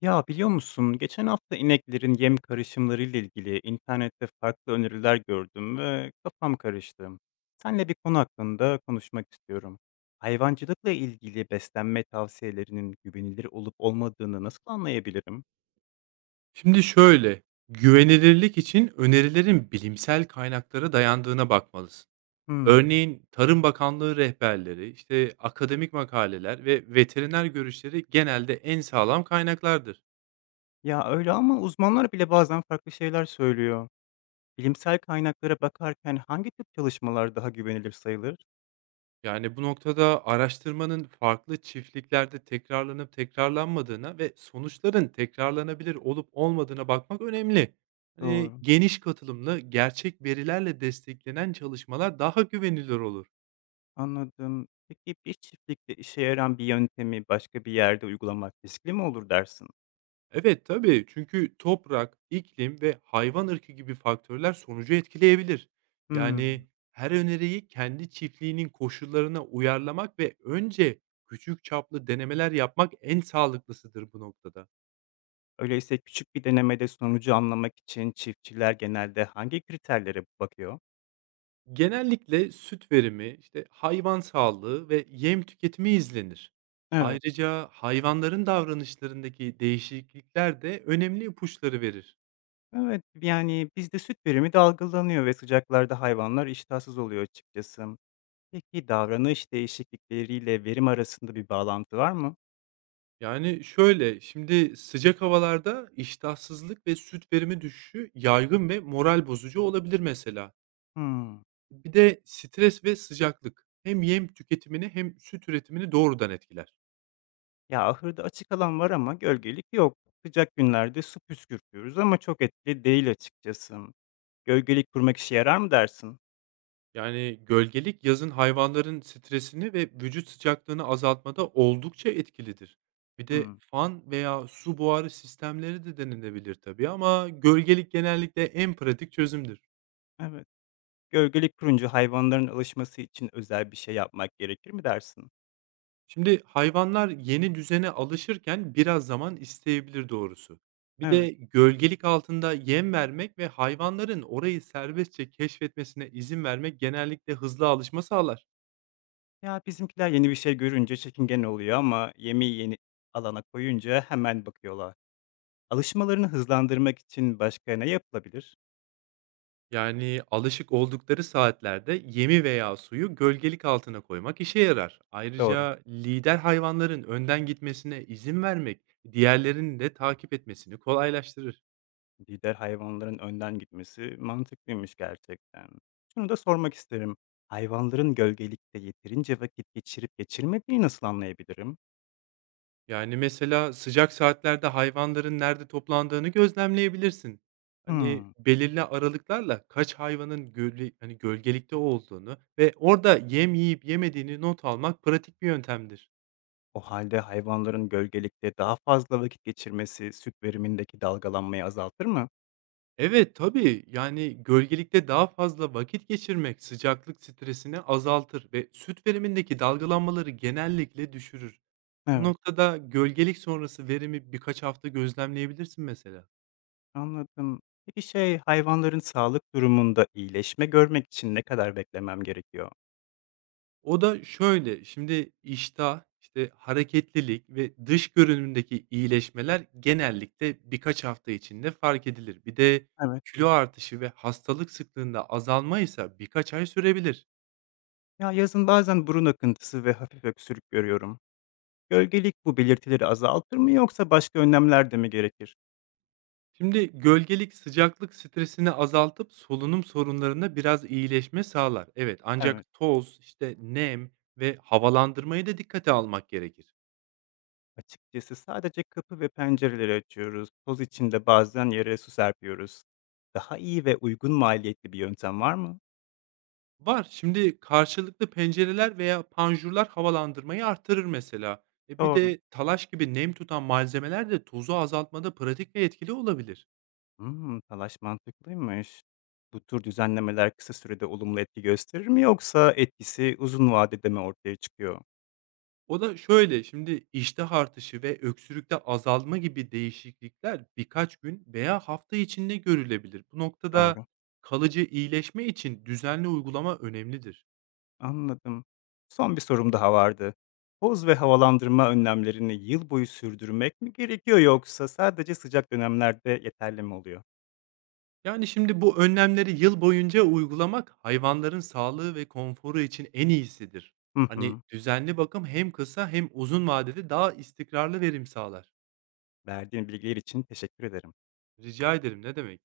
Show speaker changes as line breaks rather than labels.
Ya biliyor musun, geçen hafta ineklerin yem karışımlarıyla ilgili internette farklı öneriler gördüm ve kafam karıştı. Seninle bir konu hakkında konuşmak istiyorum. Hayvancılıkla ilgili beslenme tavsiyelerinin güvenilir olup olmadığını nasıl anlayabilirim?
Şimdi şöyle, güvenilirlik için önerilerin bilimsel kaynaklara dayandığına bakmalısın.
Hmm.
Örneğin Tarım Bakanlığı rehberleri, işte akademik makaleler ve veteriner görüşleri genelde en sağlam kaynaklardır.
Ya öyle ama uzmanlar bile bazen farklı şeyler söylüyor. Bilimsel kaynaklara bakarken hangi tip çalışmalar daha güvenilir sayılır?
Yani bu noktada araştırmanın farklı çiftliklerde tekrarlanıp tekrarlanmadığına ve sonuçların tekrarlanabilir olup olmadığına bakmak önemli. Hani
Doğru.
geniş katılımlı, gerçek verilerle desteklenen çalışmalar daha güvenilir olur.
Anladım. Peki bir çiftlikte işe yarayan bir yöntemi başka bir yerde uygulamak riskli mi olur dersin?
Evet, tabii. Çünkü toprak, iklim ve hayvan ırkı gibi faktörler sonucu etkileyebilir.
Hmm.
Yani her öneriyi kendi çiftliğinin koşullarına uyarlamak ve önce küçük çaplı denemeler yapmak en sağlıklısıdır bu noktada.
Öyleyse küçük bir denemede sonucu anlamak için çiftçiler genelde hangi kriterlere bakıyor?
Genellikle süt verimi, işte hayvan sağlığı ve yem tüketimi izlenir.
Evet.
Ayrıca hayvanların davranışlarındaki değişiklikler de önemli ipuçları verir.
Evet, yani bizde süt verimi dalgalanıyor ve sıcaklarda hayvanlar iştahsız oluyor açıkçası. Peki davranış değişiklikleriyle verim arasında bir bağlantı var mı?
Yani, şöyle, şimdi sıcak havalarda iştahsızlık ve süt verimi düşüşü yaygın ve moral bozucu olabilir mesela.
Hmm.
Bir de stres ve sıcaklık hem yem tüketimini hem süt üretimini doğrudan etkiler.
Ya ahırda açık alan var ama gölgelik yok. Sıcak günlerde su püskürtüyoruz ama çok etkili değil açıkçası. Gölgelik kurmak işe yarar mı dersin?
Yani gölgelik yazın hayvanların stresini ve vücut sıcaklığını azaltmada oldukça etkilidir. Bir de
Hımm,
fan veya su buharı sistemleri de denilebilir tabii ama gölgelik genellikle en pratik çözümdür.
evet. Gölgelik kurunca hayvanların alışması için özel bir şey yapmak gerekir mi dersin?
Şimdi hayvanlar yeni düzene alışırken biraz zaman isteyebilir doğrusu. Bir
Evet.
de gölgelik altında yem vermek ve hayvanların orayı serbestçe keşfetmesine izin vermek genellikle hızlı alışma sağlar.
Ya, bizimkiler yeni bir şey görünce çekingen oluyor ama yemeği yeni alana koyunca hemen bakıyorlar. Alışmalarını hızlandırmak için başka ne yapılabilir?
Yani alışık oldukları saatlerde yemi veya suyu gölgelik altına koymak işe yarar.
Doğru.
Ayrıca lider hayvanların önden gitmesine izin vermek diğerlerinin de takip etmesini kolaylaştırır.
Lider hayvanların önden gitmesi mantıklıymış gerçekten. Şunu da sormak isterim. Hayvanların gölgelikte yeterince vakit geçirip geçirmediğini nasıl anlayabilirim?
Yani, mesela sıcak saatlerde hayvanların nerede toplandığını gözlemleyebilirsin. Hani,
Hımm.
belirli aralıklarla kaç hayvanın gölge, hani, gölgelikte olduğunu ve orada yem yiyip yemediğini not almak pratik bir yöntemdir.
O halde hayvanların gölgelikte daha fazla vakit geçirmesi süt verimindeki dalgalanmayı azaltır mı?
Evet, tabii, yani, gölgelikte daha fazla vakit geçirmek sıcaklık stresini azaltır ve süt verimindeki dalgalanmaları genellikle düşürür. Bu
Evet,
noktada gölgelik sonrası verimi birkaç hafta gözlemleyebilirsin mesela.
anladım. Peki şey, hayvanların sağlık durumunda iyileşme görmek için ne kadar beklemem gerekiyor?
O da şöyle, şimdi iştah, işte, hareketlilik ve dış görünümdeki iyileşmeler genellikle birkaç hafta içinde fark edilir. Bir de
Evet.
kilo artışı ve hastalık sıklığında azalma ise birkaç ay sürebilir.
Ya yazın bazen burun akıntısı ve hafif öksürük görüyorum. Gölgelik bu belirtileri azaltır mı yoksa başka önlemler de mi gerekir?
Şimdi gölgelik sıcaklık stresini azaltıp solunum sorunlarında biraz iyileşme sağlar. Evet,
Evet.
ancak toz, işte nem ve havalandırmayı da dikkate almak gerekir.
Açıkçası sadece kapı ve pencereleri açıyoruz. Toz içinde bazen yere su serpiyoruz. Daha iyi ve uygun maliyetli bir yöntem var mı?
Var. Şimdi karşılıklı pencereler veya panjurlar havalandırmayı artırır mesela. E bir
Doğru.
de talaş gibi nem tutan malzemeler de tozu azaltmada pratik ve etkili olabilir.
Hımm, talaş mantıklıymış. Bu tür düzenlemeler kısa sürede olumlu etki gösterir mi yoksa etkisi uzun vadede mi ortaya çıkıyor?
O da şöyle, şimdi iştah artışı ve öksürükte azalma gibi değişiklikler birkaç gün veya hafta içinde görülebilir. Bu noktada
Doğru,
kalıcı iyileşme için düzenli uygulama önemlidir.
anladım. Son bir sorum daha vardı. Poz ve havalandırma önlemlerini yıl boyu sürdürmek mi gerekiyor yoksa sadece sıcak dönemlerde yeterli mi oluyor?
Yani, şimdi bu önlemleri yıl boyunca uygulamak hayvanların sağlığı ve konforu için en iyisidir.
Hı
Hani,
hı.
düzenli bakım hem kısa hem uzun vadede daha istikrarlı verim sağlar.
Verdiğin bilgiler için teşekkür ederim.
Rica ederim, ne demek.